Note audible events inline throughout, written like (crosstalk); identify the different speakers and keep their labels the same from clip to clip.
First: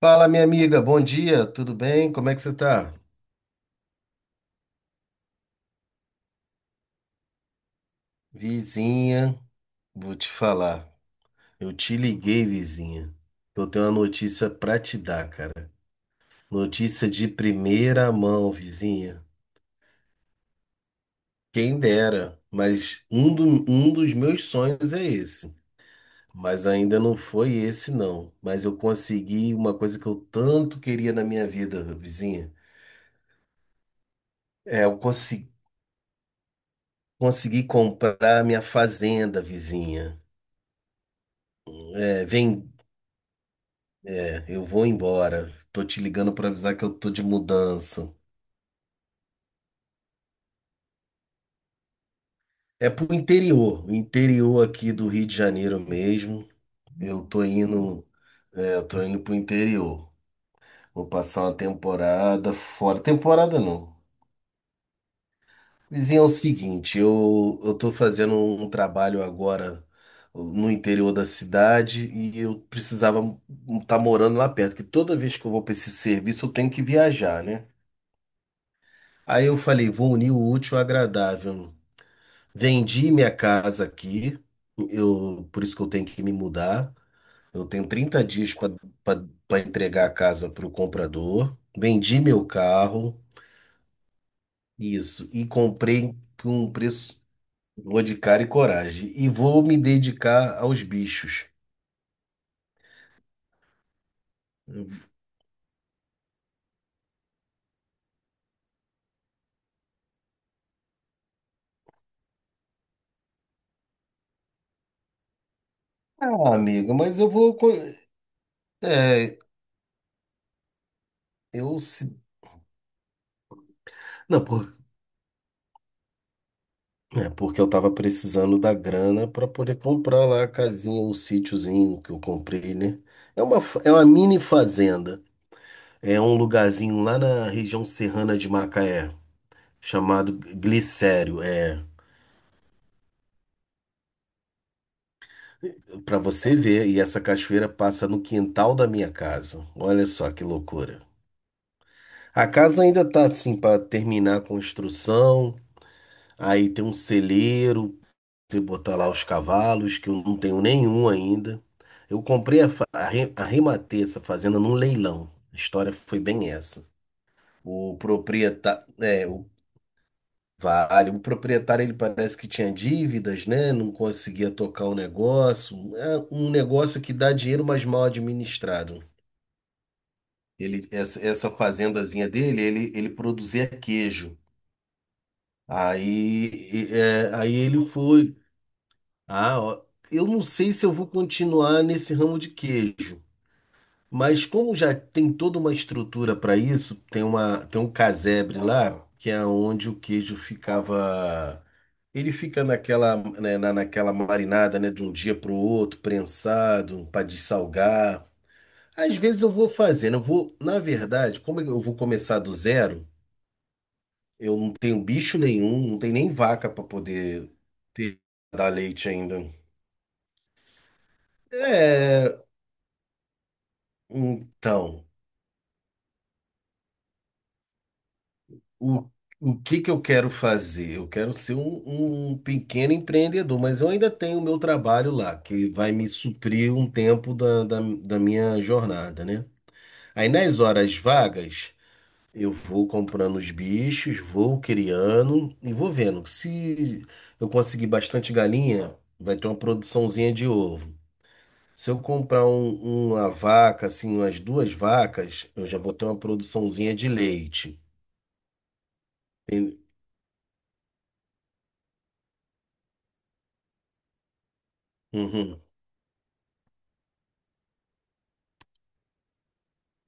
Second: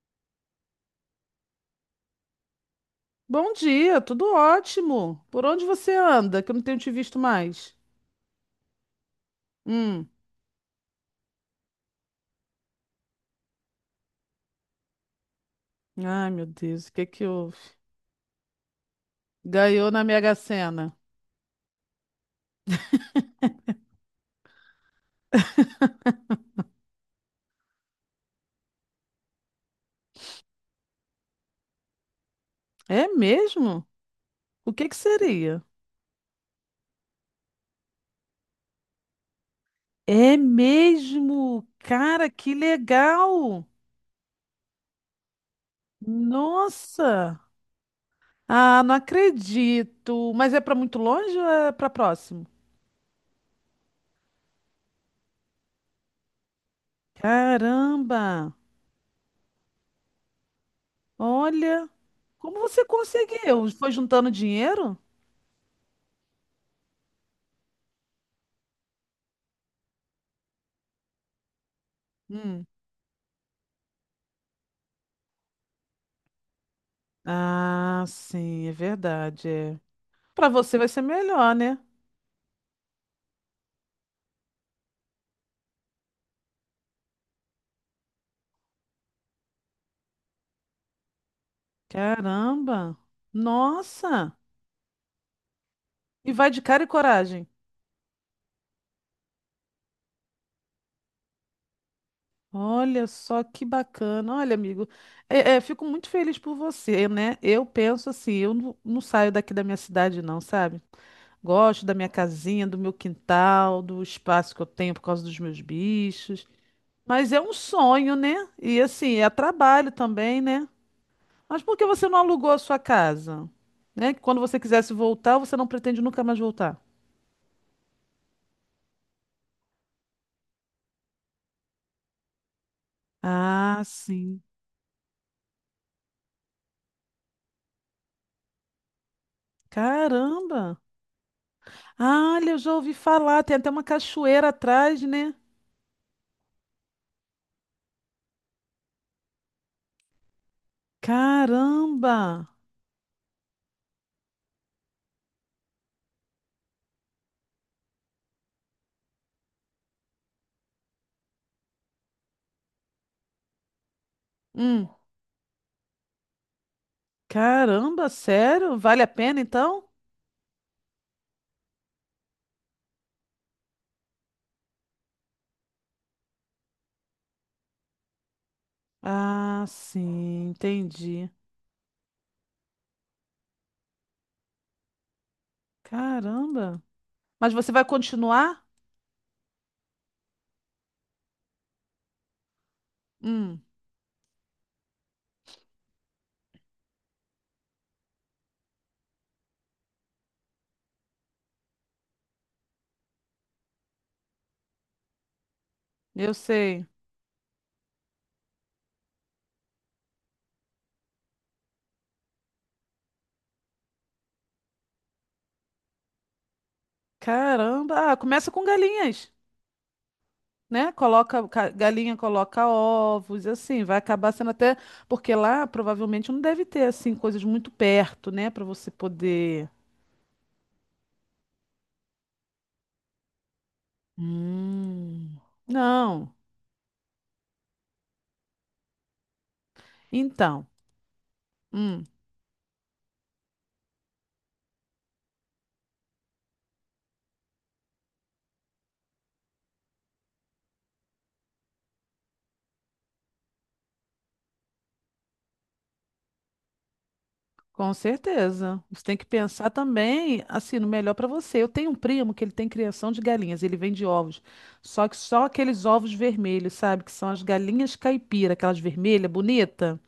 Speaker 1: Fala, minha amiga, bom dia, tudo bem? Como é que você tá?
Speaker 2: Bom dia, tudo ótimo. Por onde você anda? Que eu não tenho te visto mais.
Speaker 1: Vizinha,
Speaker 2: Hum.
Speaker 1: vou te falar. Eu te liguei, vizinha. Eu tenho uma notícia pra te dar, cara.
Speaker 2: Ai, meu Deus, o que é
Speaker 1: Notícia
Speaker 2: que
Speaker 1: de
Speaker 2: houve?
Speaker 1: primeira mão, vizinha.
Speaker 2: Ganhou na Mega Sena.
Speaker 1: Quem dera, mas um dos meus sonhos é esse. Mas ainda não foi esse, não. Mas eu consegui uma coisa que eu tanto queria na minha vida, vizinha.
Speaker 2: É mesmo? O que
Speaker 1: É,
Speaker 2: é que
Speaker 1: eu consegui,
Speaker 2: seria?
Speaker 1: consegui comprar minha fazenda, vizinha.
Speaker 2: É mesmo? Cara, que legal!
Speaker 1: Eu vou embora. Tô te ligando pra avisar que eu tô de
Speaker 2: Nossa!
Speaker 1: mudança.
Speaker 2: Ah, não acredito. Mas é para muito longe ou é para próximo?
Speaker 1: É pro interior, o interior aqui do Rio de Janeiro mesmo. Eu tô indo,
Speaker 2: Caramba!
Speaker 1: eu tô indo pro interior. Vou passar uma
Speaker 2: Olha,
Speaker 1: temporada
Speaker 2: como você
Speaker 1: fora. Temporada
Speaker 2: conseguiu? Foi
Speaker 1: não.
Speaker 2: juntando dinheiro?
Speaker 1: Vizinho, é o seguinte, eu tô fazendo um trabalho agora no interior da cidade e eu
Speaker 2: Hum.
Speaker 1: precisava estar morando lá perto, que toda vez que eu vou para esse serviço eu tenho que viajar, né?
Speaker 2: Ah, sim, é
Speaker 1: Aí
Speaker 2: verdade.
Speaker 1: eu
Speaker 2: É.
Speaker 1: falei, vou unir o
Speaker 2: Para
Speaker 1: útil
Speaker 2: você
Speaker 1: ao
Speaker 2: vai ser melhor,
Speaker 1: agradável.
Speaker 2: né?
Speaker 1: Vendi minha casa aqui, por isso que eu tenho que me mudar. Eu tenho 30 dias para entregar a casa para o comprador. Vendi meu
Speaker 2: Caramba!
Speaker 1: carro,
Speaker 2: Nossa!
Speaker 1: isso, e comprei
Speaker 2: E vai
Speaker 1: por
Speaker 2: de
Speaker 1: um
Speaker 2: cara e
Speaker 1: preço,
Speaker 2: coragem.
Speaker 1: vou de cara e coragem. E vou me dedicar aos bichos.
Speaker 2: Olha só que bacana. Olha, amigo, fico muito feliz por você, né? Eu penso assim, eu não, não saio daqui da minha cidade, não, sabe? Gosto da minha casinha, do meu quintal, do espaço que eu tenho por causa dos meus bichos.
Speaker 1: Ah, amigo, mas eu
Speaker 2: Mas é um
Speaker 1: vou.
Speaker 2: sonho, né? E assim, é
Speaker 1: É,
Speaker 2: trabalho também, né? Mas por
Speaker 1: eu.
Speaker 2: que você
Speaker 1: Se-
Speaker 2: não alugou a sua casa? Né? Que quando
Speaker 1: Não,
Speaker 2: você quisesse voltar, você não pretende nunca mais voltar.
Speaker 1: é porque eu tava precisando da grana para poder comprar lá a casinha, o sítiozinho que eu comprei, né? É uma, fa-
Speaker 2: Ah,
Speaker 1: é uma mini
Speaker 2: sim.
Speaker 1: fazenda. É um lugarzinho lá na região serrana de Macaé, chamado
Speaker 2: Caramba!
Speaker 1: Glicério. É,
Speaker 2: Ah, olha, eu já ouvi falar, tem até uma cachoeira atrás, né?
Speaker 1: para você ver, e essa cachoeira passa no quintal da minha casa. Olha só que loucura. A
Speaker 2: Caramba!
Speaker 1: casa ainda tá assim para terminar a construção. Aí tem um celeiro e botar lá os cavalos, que eu não tenho nenhum ainda. Eu comprei a, fa- a, re- a rematei essa fazenda num
Speaker 2: Hum,
Speaker 1: leilão. A história foi bem essa. O
Speaker 2: caramba, sério?
Speaker 1: proprietário,
Speaker 2: Vale a
Speaker 1: é,
Speaker 2: pena
Speaker 1: o
Speaker 2: então?
Speaker 1: vale, o proprietário ele parece que tinha dívidas, né? Não conseguia tocar o negócio. É um negócio que dá dinheiro, mas mal administrado.
Speaker 2: Ah, sim,
Speaker 1: Essa,
Speaker 2: entendi.
Speaker 1: essa fazendazinha dele, ele produzia queijo. Aí,
Speaker 2: Caramba!
Speaker 1: e- é,
Speaker 2: Mas
Speaker 1: aí
Speaker 2: você vai
Speaker 1: ele foi.
Speaker 2: continuar?
Speaker 1: Ah, ó, eu não sei se eu vou continuar nesse ramo de queijo,
Speaker 2: Hum,
Speaker 1: mas como já tem toda uma estrutura para isso, tem um casebre lá, que é onde o queijo ficava. Ele fica naquela, né, naquela marinada, né, de um dia para o outro,
Speaker 2: eu sei.
Speaker 1: prensado, para dessalgar. Às vezes eu vou fazendo, eu vou, na verdade, como eu vou começar do zero, eu não tenho bicho nenhum, não tenho nem vaca para poder
Speaker 2: Caramba! Ah,
Speaker 1: ter-
Speaker 2: começa com
Speaker 1: dar leite
Speaker 2: galinhas.
Speaker 1: ainda.
Speaker 2: Né? Galinha
Speaker 1: É,
Speaker 2: coloca ovos, e assim, vai acabar sendo até,
Speaker 1: então,
Speaker 2: porque lá provavelmente não deve ter assim coisas muito perto, né, para você
Speaker 1: o, o
Speaker 2: poder.
Speaker 1: que que eu quero fazer? Eu quero ser um pequeno empreendedor, mas eu ainda tenho o meu trabalho lá,
Speaker 2: Hum.
Speaker 1: que vai me
Speaker 2: Não.
Speaker 1: suprir um tempo da minha jornada, né? Aí nas
Speaker 2: Então,
Speaker 1: horas vagas,
Speaker 2: hum,
Speaker 1: eu vou comprando os bichos, vou criando e vou vendo. Se eu conseguir bastante galinha, vai ter uma produçãozinha de ovo. Se eu comprar uma vaca, assim, umas duas vacas, eu já vou ter uma produçãozinha de leite.
Speaker 2: com certeza. Você tem que pensar também assim no melhor para você. Eu tenho um primo que ele tem criação de galinhas, ele vende ovos. Só que só
Speaker 1: Uhum.
Speaker 2: aqueles ovos vermelhos, sabe, que são as galinhas caipira, aquelas vermelhas, bonita.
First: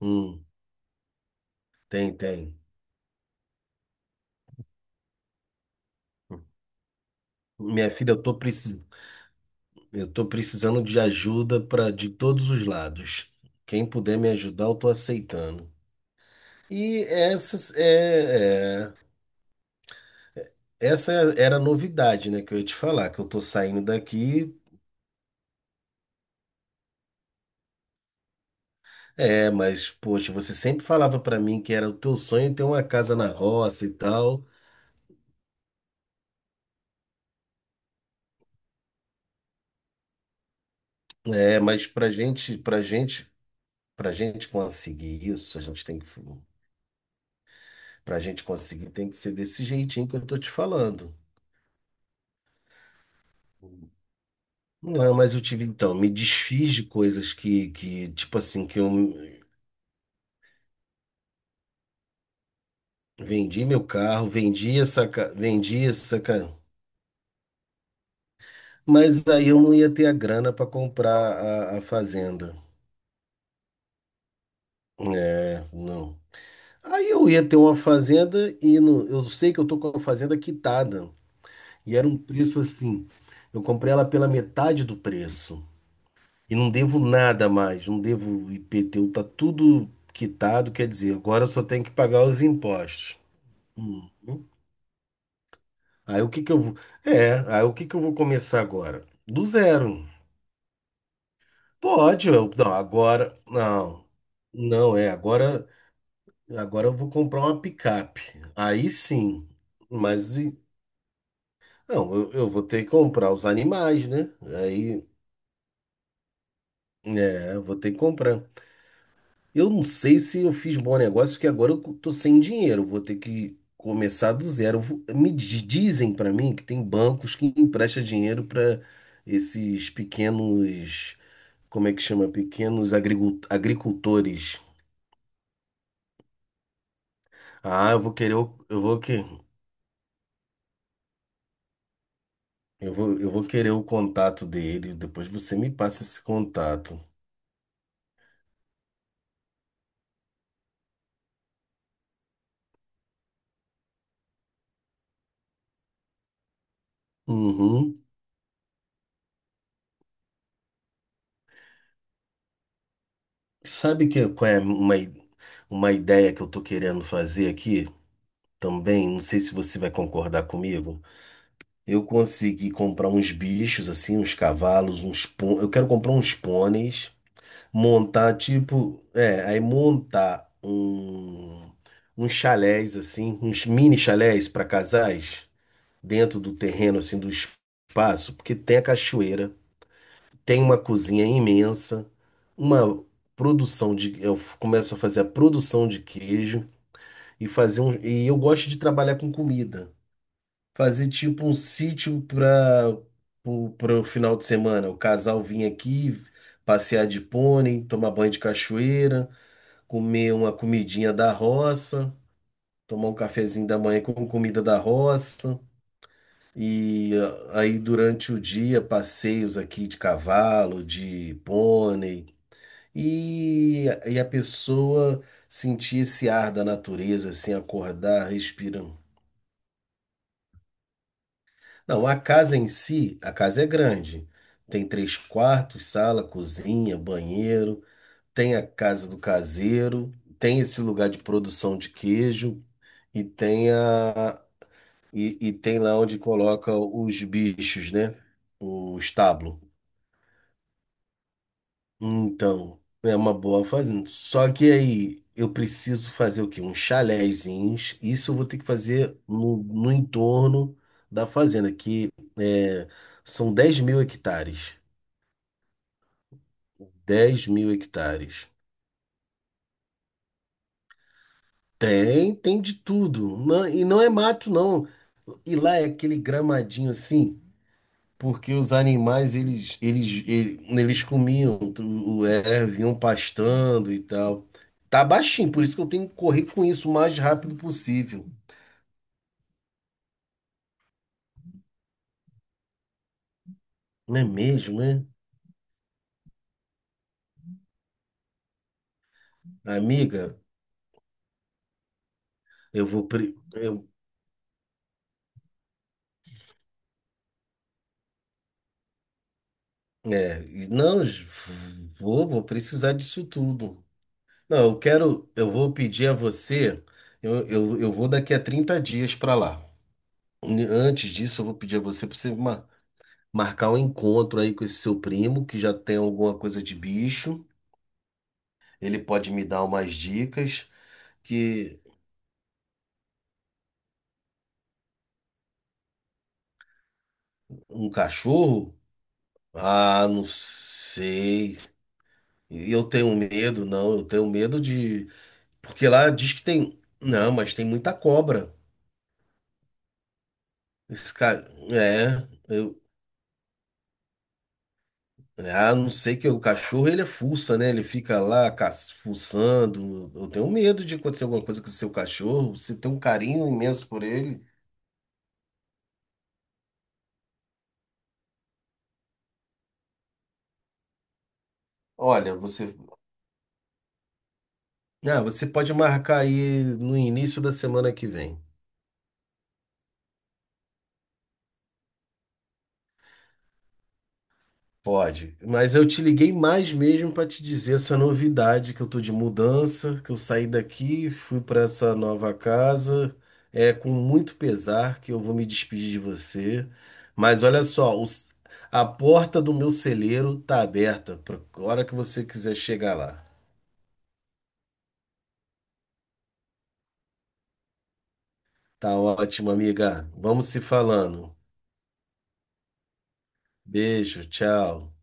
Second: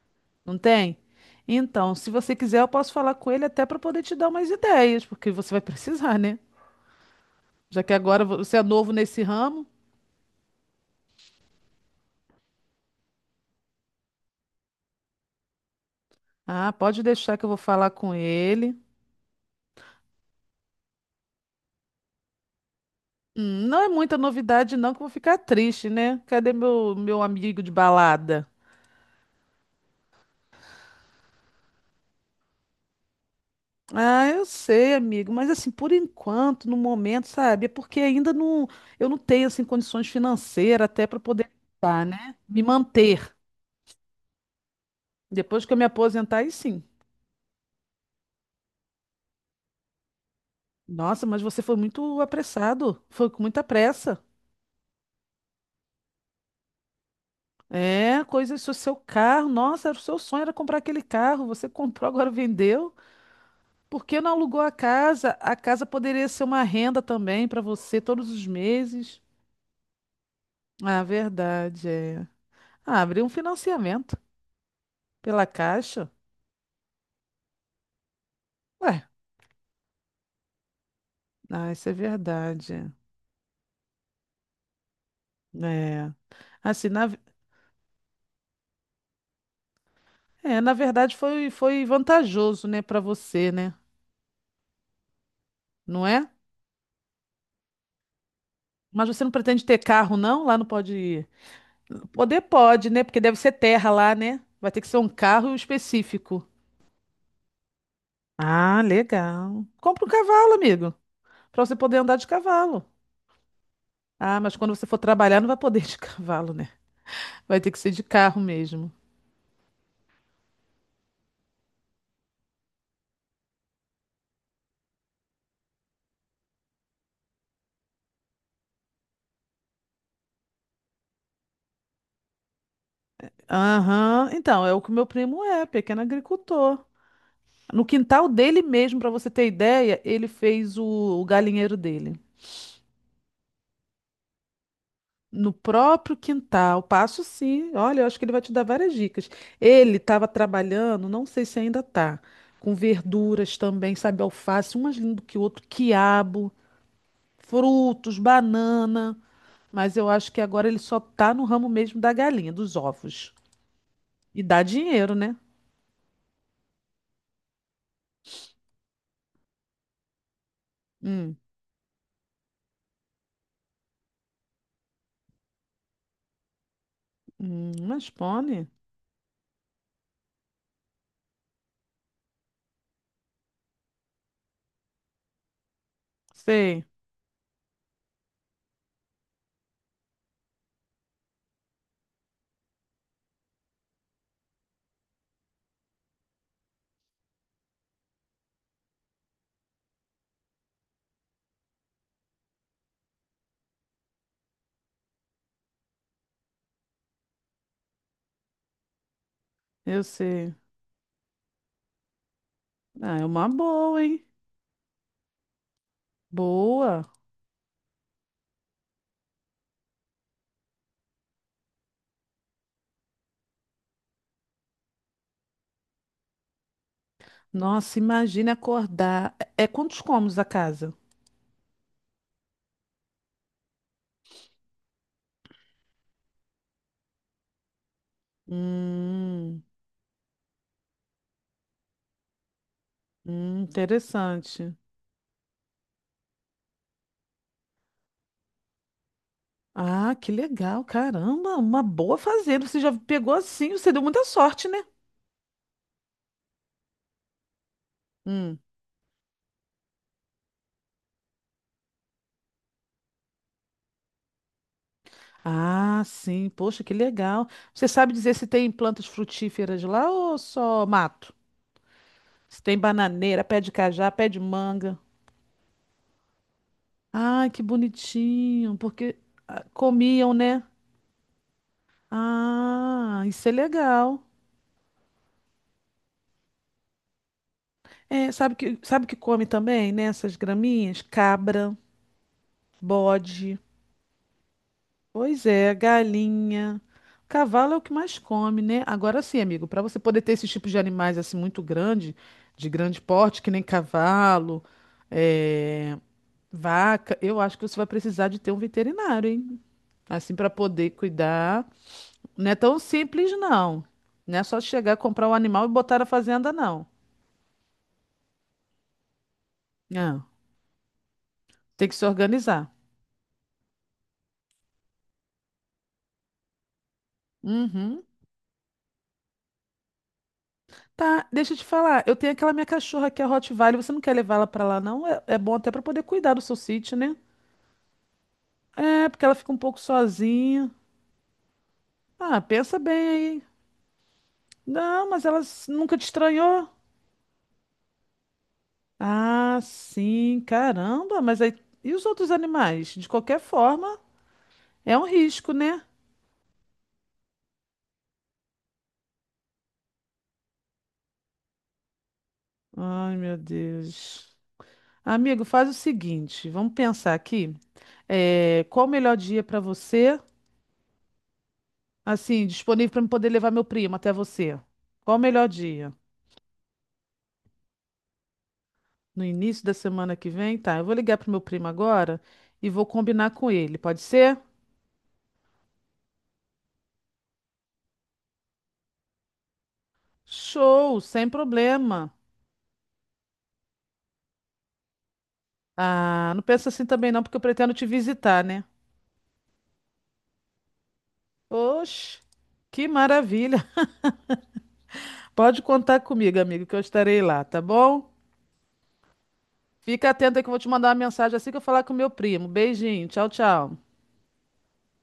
Speaker 1: Hum,
Speaker 2: Não tem? Então, se
Speaker 1: Tem,
Speaker 2: você
Speaker 1: tem.
Speaker 2: quiser, eu posso falar com ele até para poder te dar umas ideias, porque você vai (laughs) precisar, né? Já
Speaker 1: Minha
Speaker 2: que
Speaker 1: filha, eu
Speaker 2: agora
Speaker 1: tô
Speaker 2: você é
Speaker 1: precis...
Speaker 2: novo nesse ramo.
Speaker 1: eu tô precisando de ajuda para de todos os lados. Quem puder me ajudar, eu tô aceitando.
Speaker 2: Ah, pode
Speaker 1: E
Speaker 2: deixar que eu vou
Speaker 1: essas
Speaker 2: falar com ele.
Speaker 1: é, é- essa era a novidade, né, que eu ia te falar, que eu tô
Speaker 2: Não
Speaker 1: saindo
Speaker 2: é muita
Speaker 1: daqui.
Speaker 2: novidade, não, que eu vou ficar triste, né? Cadê meu amigo de balada?
Speaker 1: É, mas poxa, você sempre falava para mim que era o teu sonho ter uma casa na roça e
Speaker 2: Ah,
Speaker 1: tal.
Speaker 2: eu sei, amigo, mas assim, por enquanto, no momento, sabe? É porque ainda não, eu não tenho assim condições financeiras até para poder,
Speaker 1: É, mas
Speaker 2: tá, né? Me manter.
Speaker 1: pra gente conseguir isso, a
Speaker 2: Depois que eu me
Speaker 1: gente tem que,
Speaker 2: aposentar, aí sim.
Speaker 1: pra gente conseguir tem que ser desse jeitinho que eu tô te falando.
Speaker 2: Nossa, mas você foi muito apressado. Foi com muita pressa.
Speaker 1: Não, mas eu tive, então, me desfiz de coisas que,
Speaker 2: É,
Speaker 1: tipo
Speaker 2: coisas
Speaker 1: assim,
Speaker 2: do
Speaker 1: que eu
Speaker 2: seu carro. Nossa, era o seu sonho era comprar aquele carro. Você (laughs) comprou, agora vendeu.
Speaker 1: vendi meu
Speaker 2: Por que
Speaker 1: carro,
Speaker 2: não alugou a casa? A casa poderia ser uma renda também para você todos os meses.
Speaker 1: mas aí eu não ia ter a grana para
Speaker 2: Ah,
Speaker 1: comprar a
Speaker 2: verdade, é.
Speaker 1: fazenda.
Speaker 2: Ah, abriu um financiamento pela
Speaker 1: É,
Speaker 2: Caixa.
Speaker 1: não. Aí eu ia ter uma fazenda e
Speaker 2: Ué,
Speaker 1: no eu sei que eu tô com a fazenda quitada.
Speaker 2: ah, isso é
Speaker 1: E era um preço
Speaker 2: verdade.
Speaker 1: assim. Eu comprei ela pela metade do preço.
Speaker 2: É.
Speaker 1: E não
Speaker 2: Assim,
Speaker 1: devo
Speaker 2: na, ve-
Speaker 1: nada mais. Não devo IPTU, tá tudo
Speaker 2: É,
Speaker 1: quitado.
Speaker 2: na
Speaker 1: Quer dizer,
Speaker 2: verdade
Speaker 1: agora eu só tenho
Speaker 2: foi
Speaker 1: que pagar os
Speaker 2: vantajoso, né, para
Speaker 1: impostos.
Speaker 2: você, né?
Speaker 1: Hum.
Speaker 2: Não
Speaker 1: Aí
Speaker 2: é?
Speaker 1: o que que eu vou. Aí o que que eu vou começar agora?
Speaker 2: Mas você não
Speaker 1: Do
Speaker 2: pretende ter
Speaker 1: zero.
Speaker 2: carro, não? Lá não pode.
Speaker 1: Pode,
Speaker 2: Poder
Speaker 1: não,
Speaker 2: pode, né? Porque deve
Speaker 1: agora.
Speaker 2: ser terra
Speaker 1: Não,
Speaker 2: lá, né? Vai ter que
Speaker 1: não
Speaker 2: ser um
Speaker 1: é.
Speaker 2: carro
Speaker 1: Agora,
Speaker 2: específico.
Speaker 1: agora eu vou comprar uma picape.
Speaker 2: Ah,
Speaker 1: Aí sim.
Speaker 2: legal. Compra um
Speaker 1: Mas.
Speaker 2: cavalo,
Speaker 1: e-
Speaker 2: amigo, para você poder
Speaker 1: Não,
Speaker 2: andar de
Speaker 1: eu vou ter
Speaker 2: cavalo.
Speaker 1: que comprar os animais, né?
Speaker 2: Ah, mas quando você for
Speaker 1: Aí.
Speaker 2: trabalhar, não vai poder de (laughs) cavalo, né?
Speaker 1: É,
Speaker 2: Vai
Speaker 1: eu
Speaker 2: ter
Speaker 1: vou
Speaker 2: que ser
Speaker 1: ter que
Speaker 2: de carro
Speaker 1: comprar.
Speaker 2: mesmo.
Speaker 1: Eu não sei se eu fiz bom negócio, porque agora eu tô sem dinheiro. Vou ter que começar do zero. Eu vou- Me di- Dizem pra mim que tem bancos que emprestam dinheiro pra esses pequenos. Como é que chama? Pequenos
Speaker 2: Aham,
Speaker 1: agricultores.
Speaker 2: então, é o que o meu primo é, pequeno agricultor. No
Speaker 1: Ah,
Speaker 2: quintal dele
Speaker 1: eu vou
Speaker 2: mesmo, para
Speaker 1: que,
Speaker 2: você ter ideia, o galinheiro dele.
Speaker 1: eu vou, eu vou querer o contato dele. Depois
Speaker 2: No
Speaker 1: você me passa
Speaker 2: próprio
Speaker 1: esse
Speaker 2: quintal,
Speaker 1: contato.
Speaker 2: passo sim. Olha, eu acho que ele vai te dar várias dicas. Ele estava trabalhando, não sei se ainda tá, com verduras também, sabe, alface, um mais lindo que o outro, quiabo,
Speaker 1: Uhum.
Speaker 2: frutos, banana. Mas eu acho que agora ele só tá no ramo mesmo da galinha, dos ovos.
Speaker 1: Sabe que
Speaker 2: E
Speaker 1: qual é
Speaker 2: dá
Speaker 1: uma, i-
Speaker 2: dinheiro, né?
Speaker 1: uma ideia que eu tô querendo fazer aqui também? Não sei se você vai concordar comigo.
Speaker 2: Hum,
Speaker 1: Eu consegui comprar uns bichos assim, uns cavalos, Eu quero comprar uns pôneis.
Speaker 2: mas
Speaker 1: Montar,
Speaker 2: pônei.
Speaker 1: tipo, é, aí montar uns mini chalés para casais, dentro do
Speaker 2: Sei,
Speaker 1: terreno, assim, do espaço, porque tem a cachoeira, tem uma cozinha imensa, uma produção de. Começo a fazer a produção de queijo e fazer um. E eu gosto de trabalhar com comida. Fazer tipo um sítio para o final de semana. O casal vir aqui, passear de pônei, tomar banho de cachoeira,
Speaker 2: eu
Speaker 1: comer uma
Speaker 2: sei.
Speaker 1: comidinha da roça, tomar um
Speaker 2: Ah, é uma
Speaker 1: cafezinho da manhã
Speaker 2: boa,
Speaker 1: com
Speaker 2: hein?
Speaker 1: comida da roça.
Speaker 2: Boa.
Speaker 1: E aí durante o dia, passeios aqui de cavalo, de pônei. E a pessoa sentir esse ar da natureza, assim,
Speaker 2: Nossa,
Speaker 1: acordar,
Speaker 2: imagina
Speaker 1: respirando.
Speaker 2: acordar. É quantos cômodos a casa?
Speaker 1: Não, a casa em si, a casa é grande. Tem três quartos, sala, cozinha, banheiro. Tem a casa do
Speaker 2: Hum.
Speaker 1: caseiro. Tem esse lugar de produção de queijo. E tem a,
Speaker 2: Interessante.
Speaker 1: e tem lá onde coloca os bichos, né? O estábulo.
Speaker 2: Ah, que legal, caramba, uma boa fazenda. Você
Speaker 1: Então,
Speaker 2: já
Speaker 1: é uma
Speaker 2: pegou
Speaker 1: boa
Speaker 2: assim, você deu
Speaker 1: fazenda.
Speaker 2: muita
Speaker 1: Só
Speaker 2: sorte,
Speaker 1: que
Speaker 2: né?
Speaker 1: aí eu preciso fazer o quê? Uns chalézinhos. Isso eu vou
Speaker 2: Hum.
Speaker 1: ter que fazer no entorno da fazenda, é, são 10 mil hectares.
Speaker 2: Ah, sim, poxa, que
Speaker 1: dez
Speaker 2: legal.
Speaker 1: mil
Speaker 2: Você sabe dizer se
Speaker 1: hectares.
Speaker 2: tem plantas frutíferas lá ou só mato?
Speaker 1: Tem, tem
Speaker 2: Se
Speaker 1: de
Speaker 2: tem
Speaker 1: tudo.
Speaker 2: bananeira, pé de
Speaker 1: E não
Speaker 2: cajá,
Speaker 1: é
Speaker 2: pé de
Speaker 1: mato, não.
Speaker 2: manga.
Speaker 1: E lá é aquele gramadinho assim.
Speaker 2: Ah, que
Speaker 1: Porque os
Speaker 2: bonitinho, porque
Speaker 1: animais,
Speaker 2: ah,
Speaker 1: eles, eles,
Speaker 2: comiam, né?
Speaker 1: ele- eles, comiam, vinham
Speaker 2: Ah, isso é
Speaker 1: pastando e
Speaker 2: legal.
Speaker 1: tal. Tá baixinho, por isso que eu tenho que correr com isso o mais rápido
Speaker 2: É,
Speaker 1: possível.
Speaker 2: sabe que come também, né? Essas graminhas? Cabra, bode.
Speaker 1: Não é mesmo, né?
Speaker 2: Pois é, galinha. Cavalo é o que mais come, né? Agora sim, amigo, para você poder ter
Speaker 1: Amiga,
Speaker 2: esses tipos de animais assim muito grande, de
Speaker 1: eu
Speaker 2: grande
Speaker 1: vou...
Speaker 2: porte, que nem cavalo, eh, vaca, eu acho que você vai precisar de ter um veterinário, hein? Assim,
Speaker 1: É,
Speaker 2: para poder
Speaker 1: não, j-
Speaker 2: cuidar.
Speaker 1: vou, vou
Speaker 2: Não é tão
Speaker 1: precisar disso
Speaker 2: simples, não.
Speaker 1: tudo.
Speaker 2: Não é só
Speaker 1: Não, eu
Speaker 2: chegar, comprar
Speaker 1: quero...
Speaker 2: o
Speaker 1: Eu
Speaker 2: animal e
Speaker 1: vou
Speaker 2: botar na
Speaker 1: pedir a
Speaker 2: fazenda,
Speaker 1: você...
Speaker 2: não.
Speaker 1: Eu vou daqui a 30 dias para lá.
Speaker 2: Não.
Speaker 1: Antes disso, eu vou pedir a
Speaker 2: Tem que se
Speaker 1: você para você...
Speaker 2: organizar.
Speaker 1: marcar um encontro aí com esse seu primo que já tem alguma coisa de bicho.
Speaker 2: Uhum.
Speaker 1: Ele pode me dar umas dicas
Speaker 2: Tá, deixa eu te
Speaker 1: que
Speaker 2: falar. Eu tenho aquela minha cachorra que é Rottweiler. Você não quer levar ela pra lá, não? É, é bom até pra poder cuidar do seu sítio, né?
Speaker 1: um cachorro,
Speaker 2: É, porque ela fica um pouco
Speaker 1: não
Speaker 2: sozinha.
Speaker 1: sei.
Speaker 2: Ah,
Speaker 1: E
Speaker 2: pensa
Speaker 1: eu
Speaker 2: bem
Speaker 1: tenho
Speaker 2: aí.
Speaker 1: medo, não, eu tenho medo
Speaker 2: Não,
Speaker 1: de
Speaker 2: mas
Speaker 1: porque
Speaker 2: nunca te
Speaker 1: lá diz que
Speaker 2: estranhou?
Speaker 1: tem, não, mas tem muita cobra.
Speaker 2: Ah, sim,
Speaker 1: Esse
Speaker 2: caramba. Mas
Speaker 1: cara,
Speaker 2: aí. E os
Speaker 1: é,
Speaker 2: outros
Speaker 1: eu
Speaker 2: animais? De qualquer forma, é um risco,
Speaker 1: Ah,
Speaker 2: né?
Speaker 1: não sei que o cachorro ele é fuça, né? Ele fica lá fuçando. Eu tenho medo de acontecer alguma coisa com o seu cachorro. Você tem um
Speaker 2: Ai, meu
Speaker 1: carinho imenso por
Speaker 2: Deus.
Speaker 1: ele.
Speaker 2: Amigo, faz o seguinte. Vamos pensar aqui. É, qual o melhor dia para você?
Speaker 1: Olha,
Speaker 2: Assim,
Speaker 1: você
Speaker 2: disponível para eu poder levar meu primo até você. Qual o
Speaker 1: Você
Speaker 2: melhor
Speaker 1: pode
Speaker 2: dia?
Speaker 1: marcar aí no início da semana que vem.
Speaker 2: No início da semana que vem? Tá, eu vou ligar pro meu primo agora e vou combinar com ele, pode ser?
Speaker 1: Pode. Mas eu te liguei mais mesmo para te dizer essa novidade que eu tô de mudança, que eu saí
Speaker 2: Show,
Speaker 1: daqui,
Speaker 2: sem
Speaker 1: fui para essa
Speaker 2: problema.
Speaker 1: nova casa. É com muito pesar que eu vou me despedir de
Speaker 2: Ah, não
Speaker 1: você.
Speaker 2: pensa assim também não, porque eu
Speaker 1: Mas olha
Speaker 2: pretendo te
Speaker 1: só,
Speaker 2: visitar, né?
Speaker 1: a porta do meu celeiro tá aberta para a hora que
Speaker 2: Oxe,
Speaker 1: você quiser
Speaker 2: que
Speaker 1: chegar lá.
Speaker 2: maravilha. (laughs) Pode contar comigo, amigo, que eu estarei lá, tá bom?
Speaker 1: Tá ótimo, amiga.
Speaker 2: Fica atento aí que
Speaker 1: Vamos
Speaker 2: eu vou
Speaker 1: se
Speaker 2: te mandar uma
Speaker 1: falando.
Speaker 2: mensagem assim que eu falar com meu primo. Beijinho, tchau, tchau.
Speaker 1: Beijo, tchau.